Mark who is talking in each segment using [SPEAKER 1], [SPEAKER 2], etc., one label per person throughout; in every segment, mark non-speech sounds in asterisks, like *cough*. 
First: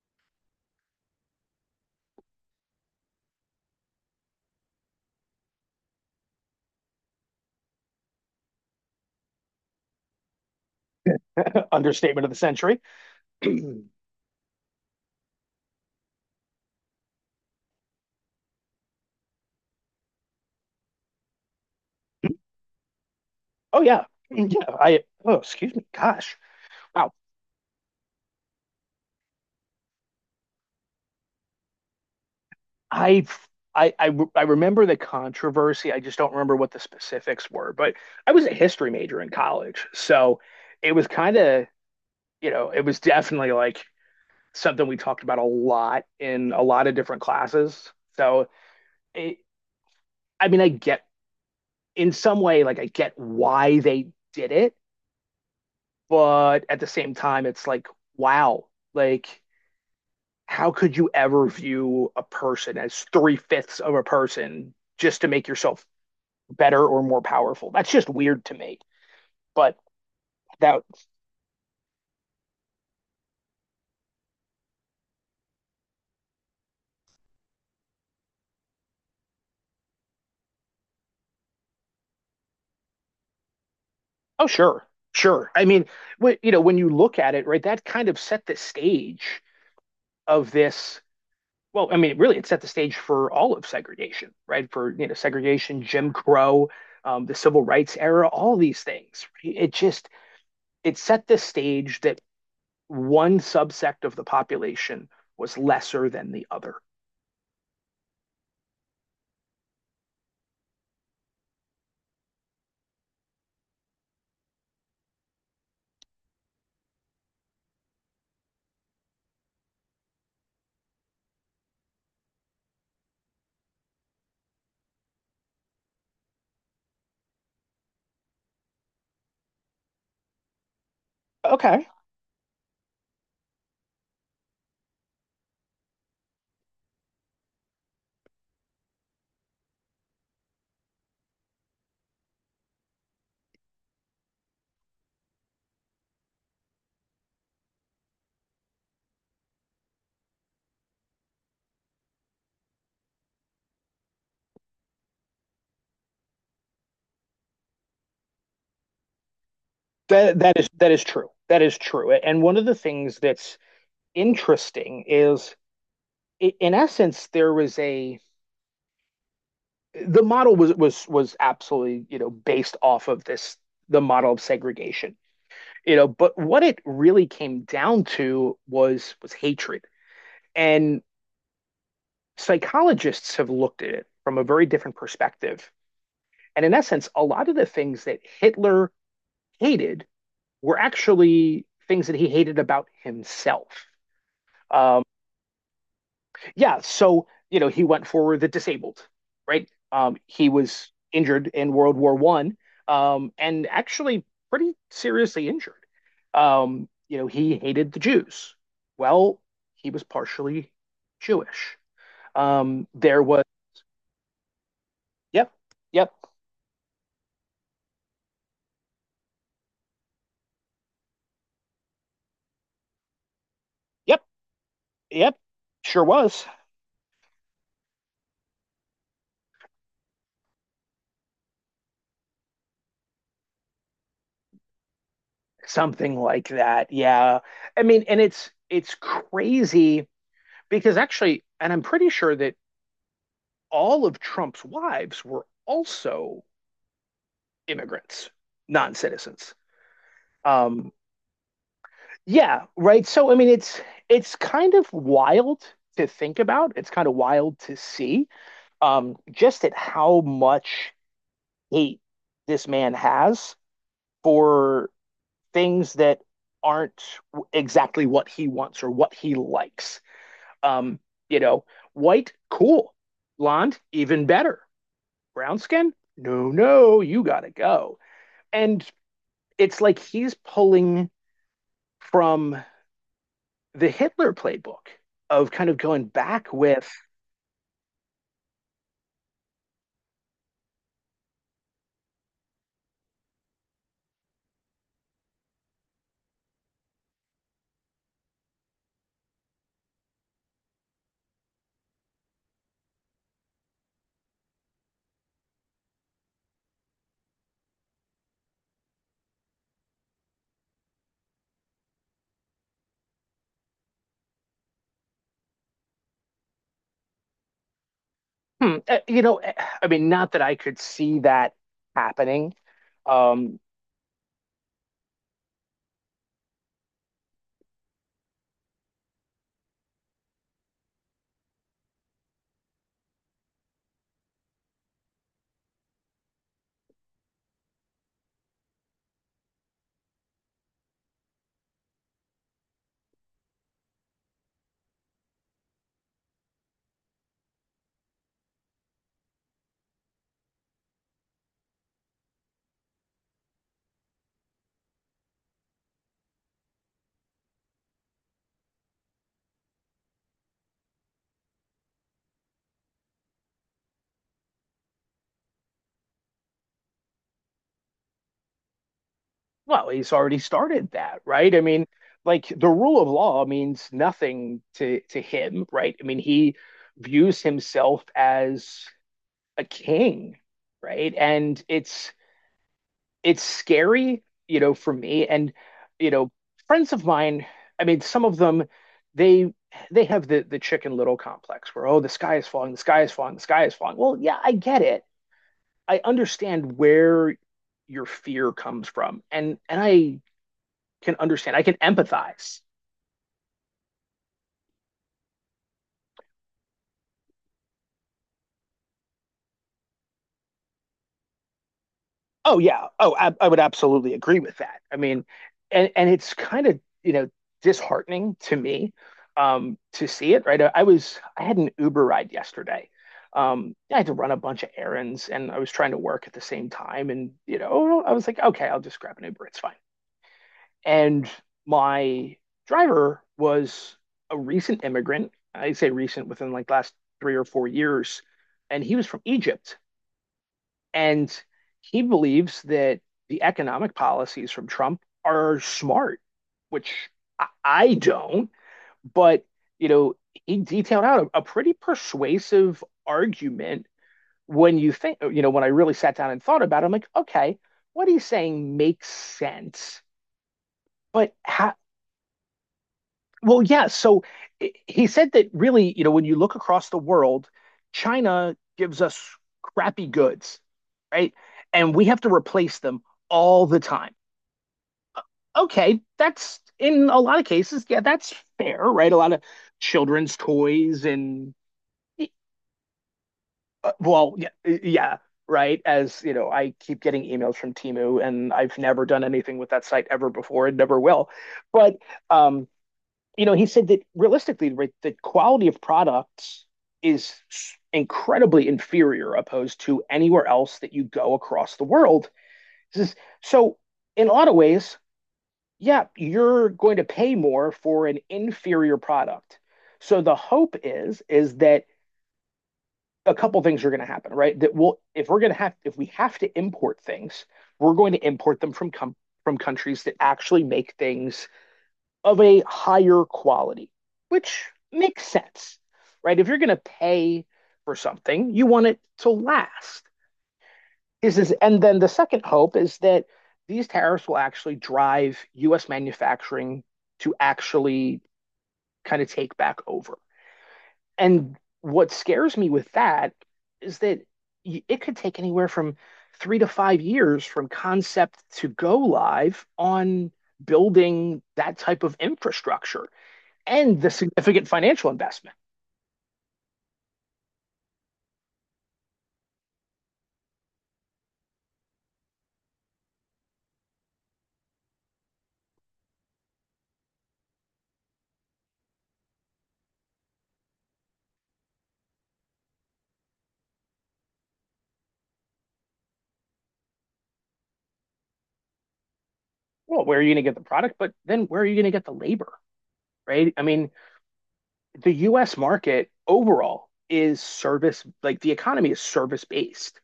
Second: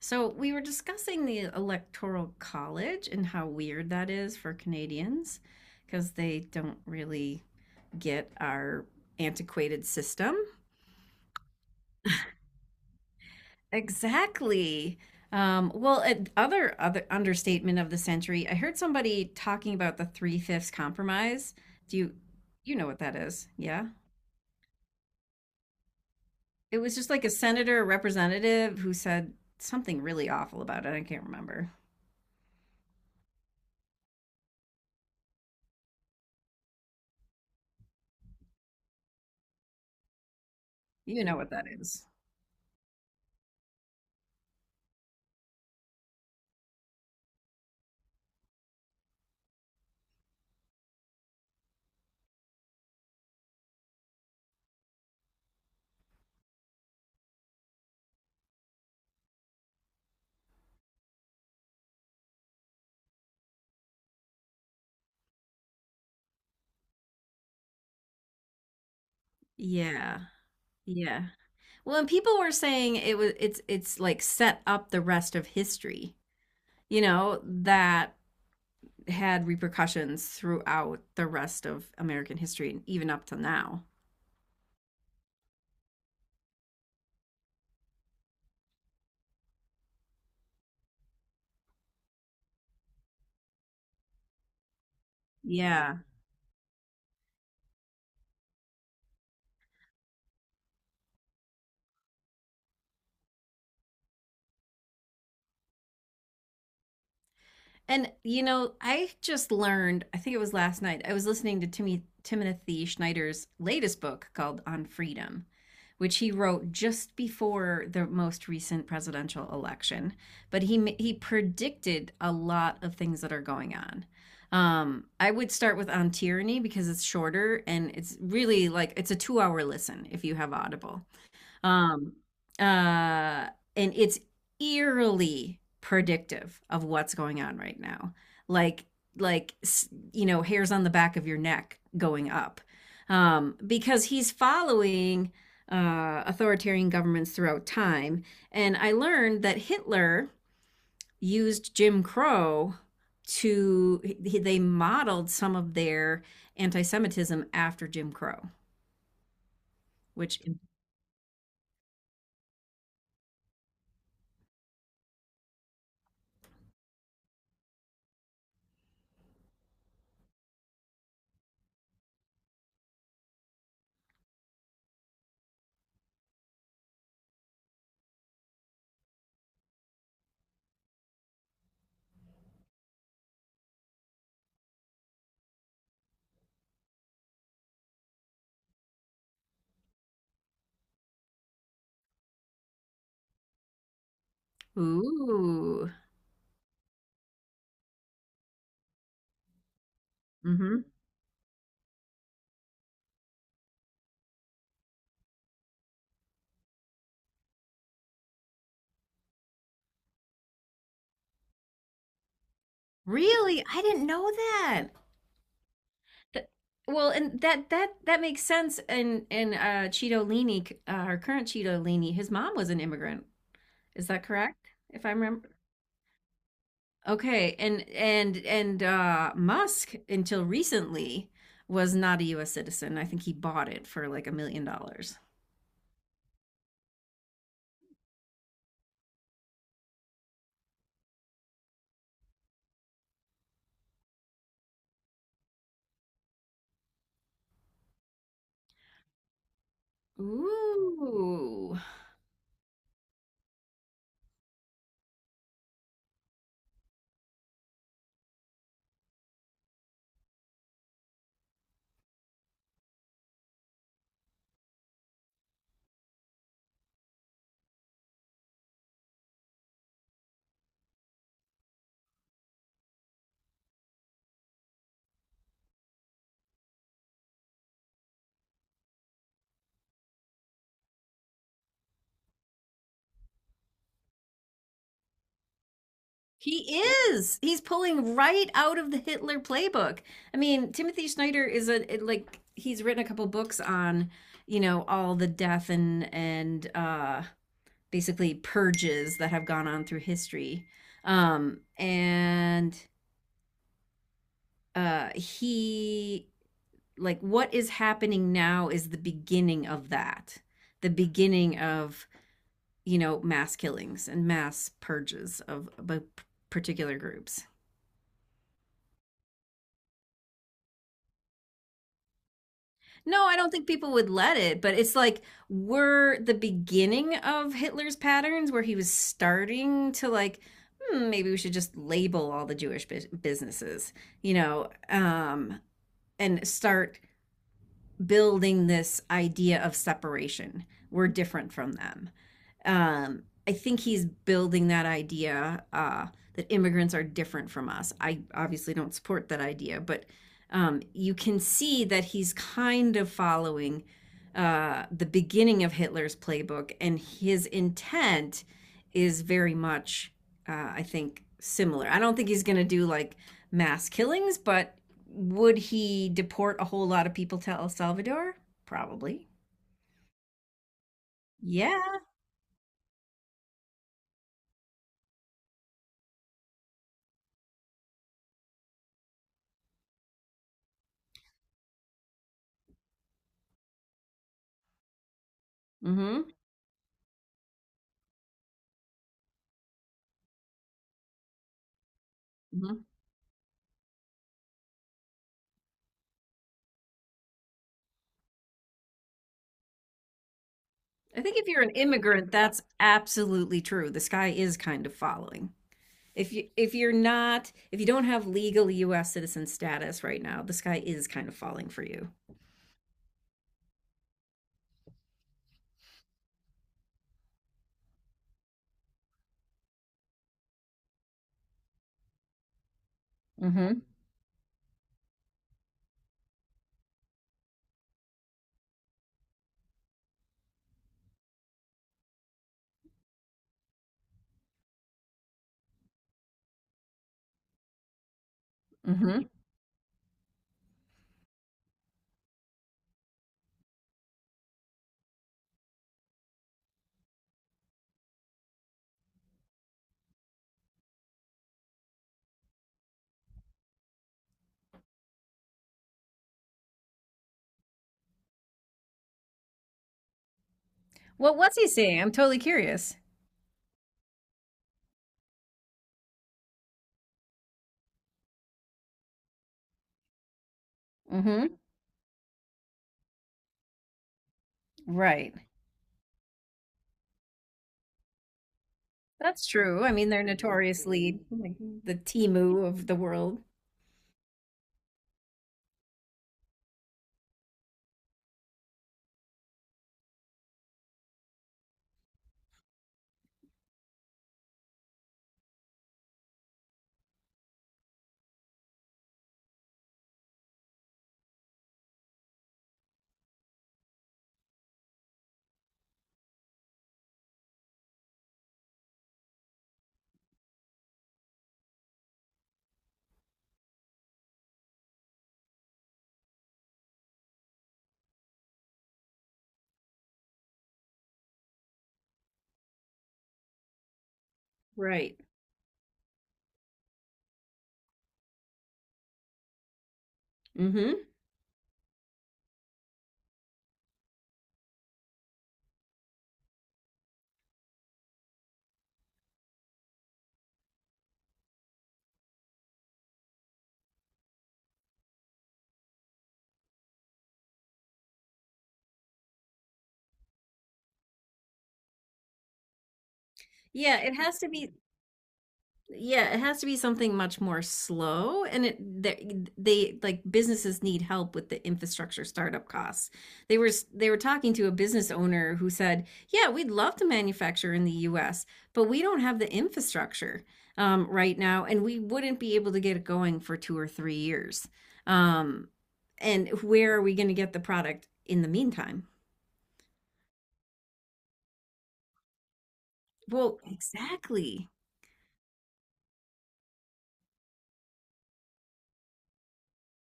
[SPEAKER 1] So we were discussing the Electoral College and how weird that is for Canadians because they don't really get our antiquated system.
[SPEAKER 2] *laughs* Understatement of the century. *clears throat* oh
[SPEAKER 1] Exactly. Well, other understatement of the century. I heard somebody talking about the Three Fifths Compromise. Do you you know what that is? Yeah.
[SPEAKER 2] yeah, yeah. I oh excuse me. Gosh,
[SPEAKER 1] It was just
[SPEAKER 2] wow.
[SPEAKER 1] like a senator or representative who said something really awful about it. I can't remember.
[SPEAKER 2] I I remember the controversy. I just don't remember what the specifics were. But I was a history major in college, so it was
[SPEAKER 1] You
[SPEAKER 2] kind
[SPEAKER 1] know what
[SPEAKER 2] of
[SPEAKER 1] that is.
[SPEAKER 2] you know it was definitely like something we talked about a lot in a lot of different classes. So it, I mean, I get in some way like I get why they did it, but at the same time, it's like wow, like how could you ever view a person as three-fifths of a person just to make yourself better or more powerful? That's just weird to me. But
[SPEAKER 1] Yeah.
[SPEAKER 2] that,
[SPEAKER 1] Yeah. Well, and people were saying it was it's like set up the rest of history, you know, that had repercussions throughout the rest of American history and even up to now.
[SPEAKER 2] oh, sure, sure. I mean, you know, when you look at it, right, that kind of set the stage of this. Well, I mean, really, it set the stage for all of segregation, right? For, you know, segregation,
[SPEAKER 1] Yeah.
[SPEAKER 2] Jim Crow, the civil rights era, all these things, right? It set the stage that one subsect of the population was lesser than the other.
[SPEAKER 1] And you know, I just learned, I think it was last night, I was listening to Timmy Timothy Schneider's latest book called On Freedom, which he wrote just before the most recent presidential election, but he predicted a lot of things that are going on. I would start with On Tyranny because it's shorter and it's really like it's a 2-hour listen if you have Audible.
[SPEAKER 2] Okay.
[SPEAKER 1] Um, uh, and it's eerily predictive of what's going on right now. Like, you know, hairs on the back of your neck going up, because he's following authoritarian governments throughout time. And I learned that Hitler used Jim Crow to they modeled some of their anti-Semitism after Jim Crow,
[SPEAKER 2] That
[SPEAKER 1] which
[SPEAKER 2] that is that is true. That is true. And one of the things that's interesting is in essence there was a the model was was absolutely, you know, based off of this the model of segregation. You know, but what it really came down to was hatred. And psychologists have looked at it from a very different perspective. And in essence, a lot of the things that Hitler hated were actually things that he hated about himself. Um,
[SPEAKER 1] ooh.
[SPEAKER 2] yeah, so you know he went for the disabled, right? He
[SPEAKER 1] Mm-hmm.
[SPEAKER 2] was injured in World War One, and actually pretty seriously injured. You know, he hated the Jews. Well, he was partially Jewish. There was
[SPEAKER 1] Really? I didn't know that.
[SPEAKER 2] yep, yep,
[SPEAKER 1] That- Well, and that makes sense. And Cheeto Leahy, our current Cheeto Leahy, his mom was an immigrant. Is
[SPEAKER 2] yep,
[SPEAKER 1] that correct? If I
[SPEAKER 2] yep,
[SPEAKER 1] remember.
[SPEAKER 2] sure was
[SPEAKER 1] Okay, and Musk until recently was not a U.S. citizen. I think he bought it for like $1 million.
[SPEAKER 2] something like that. Yeah, I mean, and it's crazy because actually, and I'm pretty sure that all of Trump's wives were also immigrants, non citizens. Um,
[SPEAKER 1] Ooh,
[SPEAKER 2] yeah, right. So I mean, it's kind of wild to think about. It's kind of wild to see just at how much hate this man has for things that aren't exactly what he wants or what he likes. Um, you know, white, cool. Blonde, even better. Brown skin, no, no, you gotta go. And it's like he's pulling from the Hitler playbook of kind of going back
[SPEAKER 1] he
[SPEAKER 2] with,
[SPEAKER 1] is. He's pulling right out of the Hitler playbook. I mean, Timothy Snyder is a like he's written a couple books on, you know, all the death and basically purges that have gone on through history. And he like what is happening now is the beginning of that. The beginning of, you know, mass killings and mass purges of particular groups.
[SPEAKER 2] hmm, uh, you know, uh, I mean, not that I could see that happening.
[SPEAKER 1] No, I don't
[SPEAKER 2] Um,
[SPEAKER 1] think people would let it, but it's like we're the beginning of Hitler's patterns where he was starting to like, hmm, maybe we should just label all the Jewish businesses, you know, and start building this idea of separation. We're different from them. I think he's building that idea, that immigrants are different from us. I obviously don't support that idea, but you can see that he's kind of following the beginning of Hitler's playbook, and his intent is very much, I think, similar. I don't think he's going to do like mass killings, but would he deport a whole lot of people to El Salvador? Probably.
[SPEAKER 2] well, he's already started that, right? I mean,
[SPEAKER 1] Yeah.
[SPEAKER 2] like the rule of law means nothing to him, right? I mean, he views himself as a king, right? And it's scary, you know, for me. And, you
[SPEAKER 1] Hmm.
[SPEAKER 2] know, friends of mine, I mean, some of them, they they have the Chicken Little complex where, oh, the sky is falling, the
[SPEAKER 1] Hmm.
[SPEAKER 2] sky is falling, the sky is falling. Well, yeah, I get it. I understand where your fear comes from. And I can
[SPEAKER 1] I think if
[SPEAKER 2] understand.
[SPEAKER 1] you're
[SPEAKER 2] I
[SPEAKER 1] an
[SPEAKER 2] can
[SPEAKER 1] immigrant,
[SPEAKER 2] empathize.
[SPEAKER 1] that's absolutely true. The sky is kind of falling. If you're not, if you don't have legal US citizen status right now, the sky is kind of falling for you.
[SPEAKER 2] Oh yeah. Oh, I would absolutely agree with that. I mean, and it's kind of, you know, disheartening to me to see it, right? I was I had an Uber ride yesterday.
[SPEAKER 1] Mm-hmm.
[SPEAKER 2] I had to run a bunch of errands and I was trying to work at the same time and, you know, I was like, okay, I'll just grab an Uber, it's fine. And my driver was a recent immigrant. I say recent within like last 3 or 4 years, and he was
[SPEAKER 1] Mm-hmm.
[SPEAKER 2] from Egypt. And he believes that the economic policies from Trump are smart, which I don't. But, you know, he detailed out a pretty persuasive argument when you think, you know, when I really sat down and thought about it, I'm like, okay, what he's saying makes sense. But
[SPEAKER 1] What was he
[SPEAKER 2] how,
[SPEAKER 1] saying? I'm totally curious.
[SPEAKER 2] Well, yeah. So he said that really, you know, when you look across the world, China gives us crappy goods, right?
[SPEAKER 1] Mm-hmm.
[SPEAKER 2] And we have to replace them all the time.
[SPEAKER 1] Right.
[SPEAKER 2] Okay, that's in a lot of cases, yeah, that's fair, right? A lot of
[SPEAKER 1] That's true. I mean, they're
[SPEAKER 2] children's toys
[SPEAKER 1] notoriously
[SPEAKER 2] and
[SPEAKER 1] like the
[SPEAKER 2] e,
[SPEAKER 1] Timu of the world.
[SPEAKER 2] well, yeah, right. As you know, I keep getting emails from Timu, and I've never done anything with that site ever before, and never will. But um, you know, he said that realistically, right, the quality of products is incredibly inferior opposed to anywhere else that you go across the world. This is, so, in a lot of ways, yeah, you're going to pay more for an inferior product. So the hope is that a couple things are going to happen, right? That we'll if we're going to have if we have to import things, we're going to import them from countries that actually make things of a higher quality, which
[SPEAKER 1] Right.
[SPEAKER 2] makes sense, right? If you're going to pay for something, you want it to last.
[SPEAKER 1] Mm-hmm.
[SPEAKER 2] And then the second hope is that these tariffs will actually drive US manufacturing to actually kind of take back over. And what scares me with that is that it could take anywhere from 3 to 5 years from concept to go live on building that type of infrastructure
[SPEAKER 1] Yeah,
[SPEAKER 2] and the
[SPEAKER 1] it has to
[SPEAKER 2] significant
[SPEAKER 1] be
[SPEAKER 2] financial investment.
[SPEAKER 1] Yeah, it has to be something much more slow and they like businesses need help with the infrastructure startup costs. They were talking to a business owner who said, "Yeah, we'd love to manufacture in the US, but we don't have the infrastructure right now and we wouldn't be able to get it going for 2 or 3 years." Um, and where are we going to get the product in the meantime?
[SPEAKER 2] Well, where are you going to get the product? But then where are you going to get the labor? Right.
[SPEAKER 1] Well,
[SPEAKER 2] I mean,
[SPEAKER 1] exactly.
[SPEAKER 2] the US market overall is service, like the economy is service based,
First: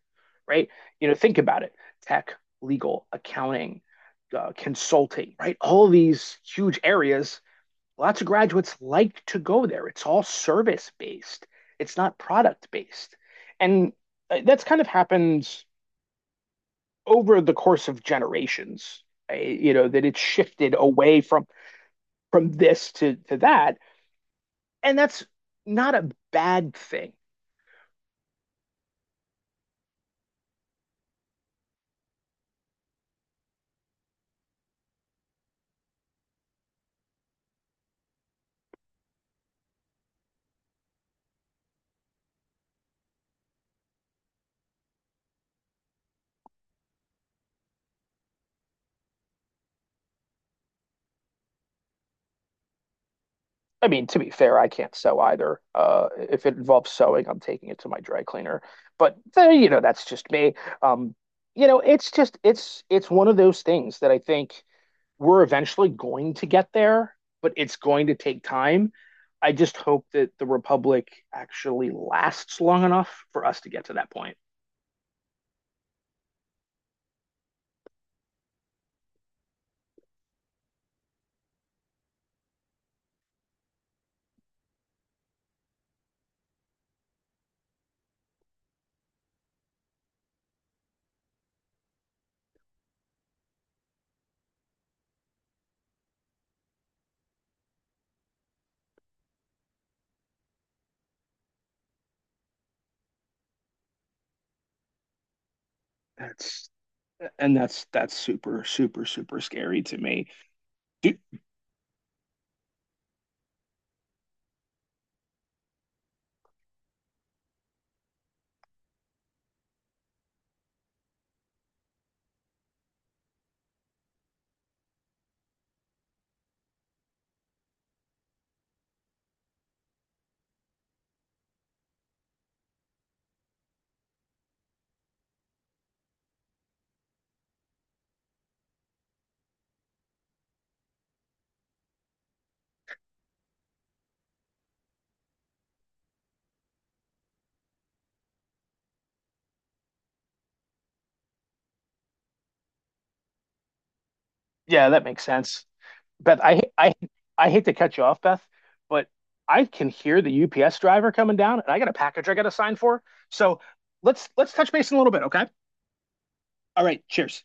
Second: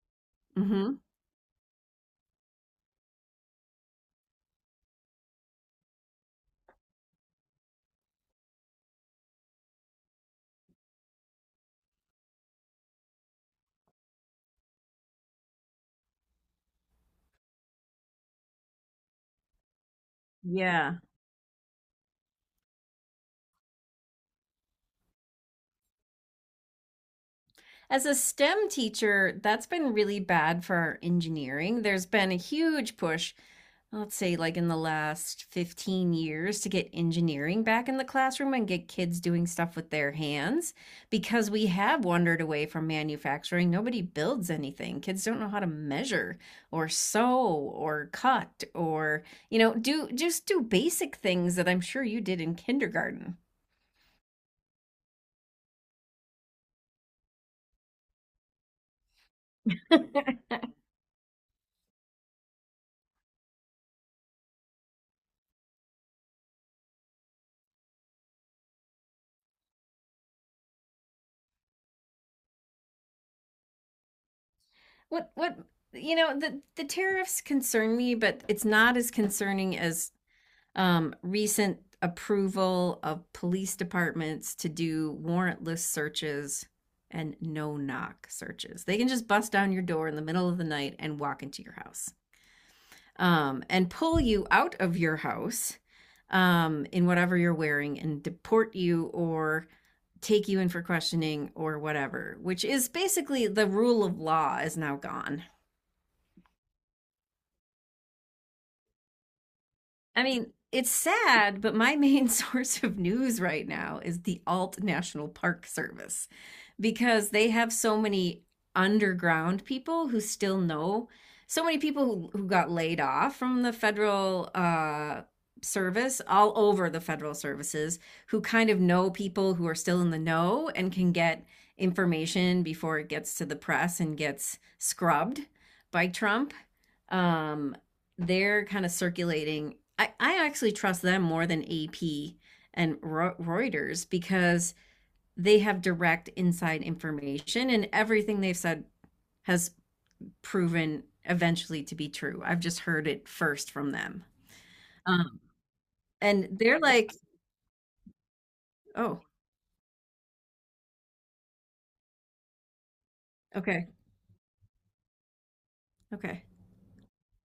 [SPEAKER 2] right?
[SPEAKER 1] Mhm.
[SPEAKER 2] You know, think about it tech, legal, accounting, consulting, right? All these huge areas, lots of graduates like to go there. It's all service based, it's not product based. And that's kind of happened over the course of generations. You know that it's shifted
[SPEAKER 1] Yeah.
[SPEAKER 2] away from this to that, and that's not a bad thing.
[SPEAKER 1] As a STEM teacher, that's been really bad for our engineering. There's been a huge push, let's say like in the last 15 years, to get engineering back in the classroom and get kids doing stuff with their hands because we have wandered away from manufacturing. Nobody builds anything. Kids don't know how to measure or sew or cut or, you know, do just do basic things that I'm sure you did in kindergarten.
[SPEAKER 2] I mean, to be fair, I can't sew either. If it involves sewing, I'm taking it to my dry cleaner. But you know, that's just me. Um, you know, it's just it's one of those things that I think we're eventually going to get there, but it's going to take time. I just hope that the Republic actually lasts long enough for us to get to that point.
[SPEAKER 1] What you know the tariffs concern me, but it's not as concerning as recent approval of police departments to do warrantless searches and no knock searches. They can just bust down your door in the middle of the night and walk into your house and pull you out of your house in whatever you're wearing and deport you or take you in for questioning or whatever, which is basically the rule of law is now gone.
[SPEAKER 2] That's and that's that's super super super scary to
[SPEAKER 1] I
[SPEAKER 2] me.
[SPEAKER 1] mean, it's
[SPEAKER 2] Do-
[SPEAKER 1] sad, but my *laughs* main source of news right now is the Alt National Park Service because they have so many underground people who still know so many people who got laid off from the federal service all over the federal services who kind of know people who are still in the know and can get information before it gets to the press and gets scrubbed by Trump um, they're kind of circulating. I actually trust them more than AP and Reuters because they have direct inside information and everything they've said has proven eventually to be true. I've just heard it first from them.
[SPEAKER 2] Yeah, that makes
[SPEAKER 1] Um,
[SPEAKER 2] sense. Beth,
[SPEAKER 1] and
[SPEAKER 2] I
[SPEAKER 1] they're
[SPEAKER 2] I
[SPEAKER 1] like,
[SPEAKER 2] I hate to cut you off, Beth, but
[SPEAKER 1] oh,
[SPEAKER 2] I can hear the UPS driver coming down, and I got a package I got to sign for. So
[SPEAKER 1] okay,
[SPEAKER 2] let's touch base in a little bit, okay?
[SPEAKER 1] okay.
[SPEAKER 2] All right, cheers.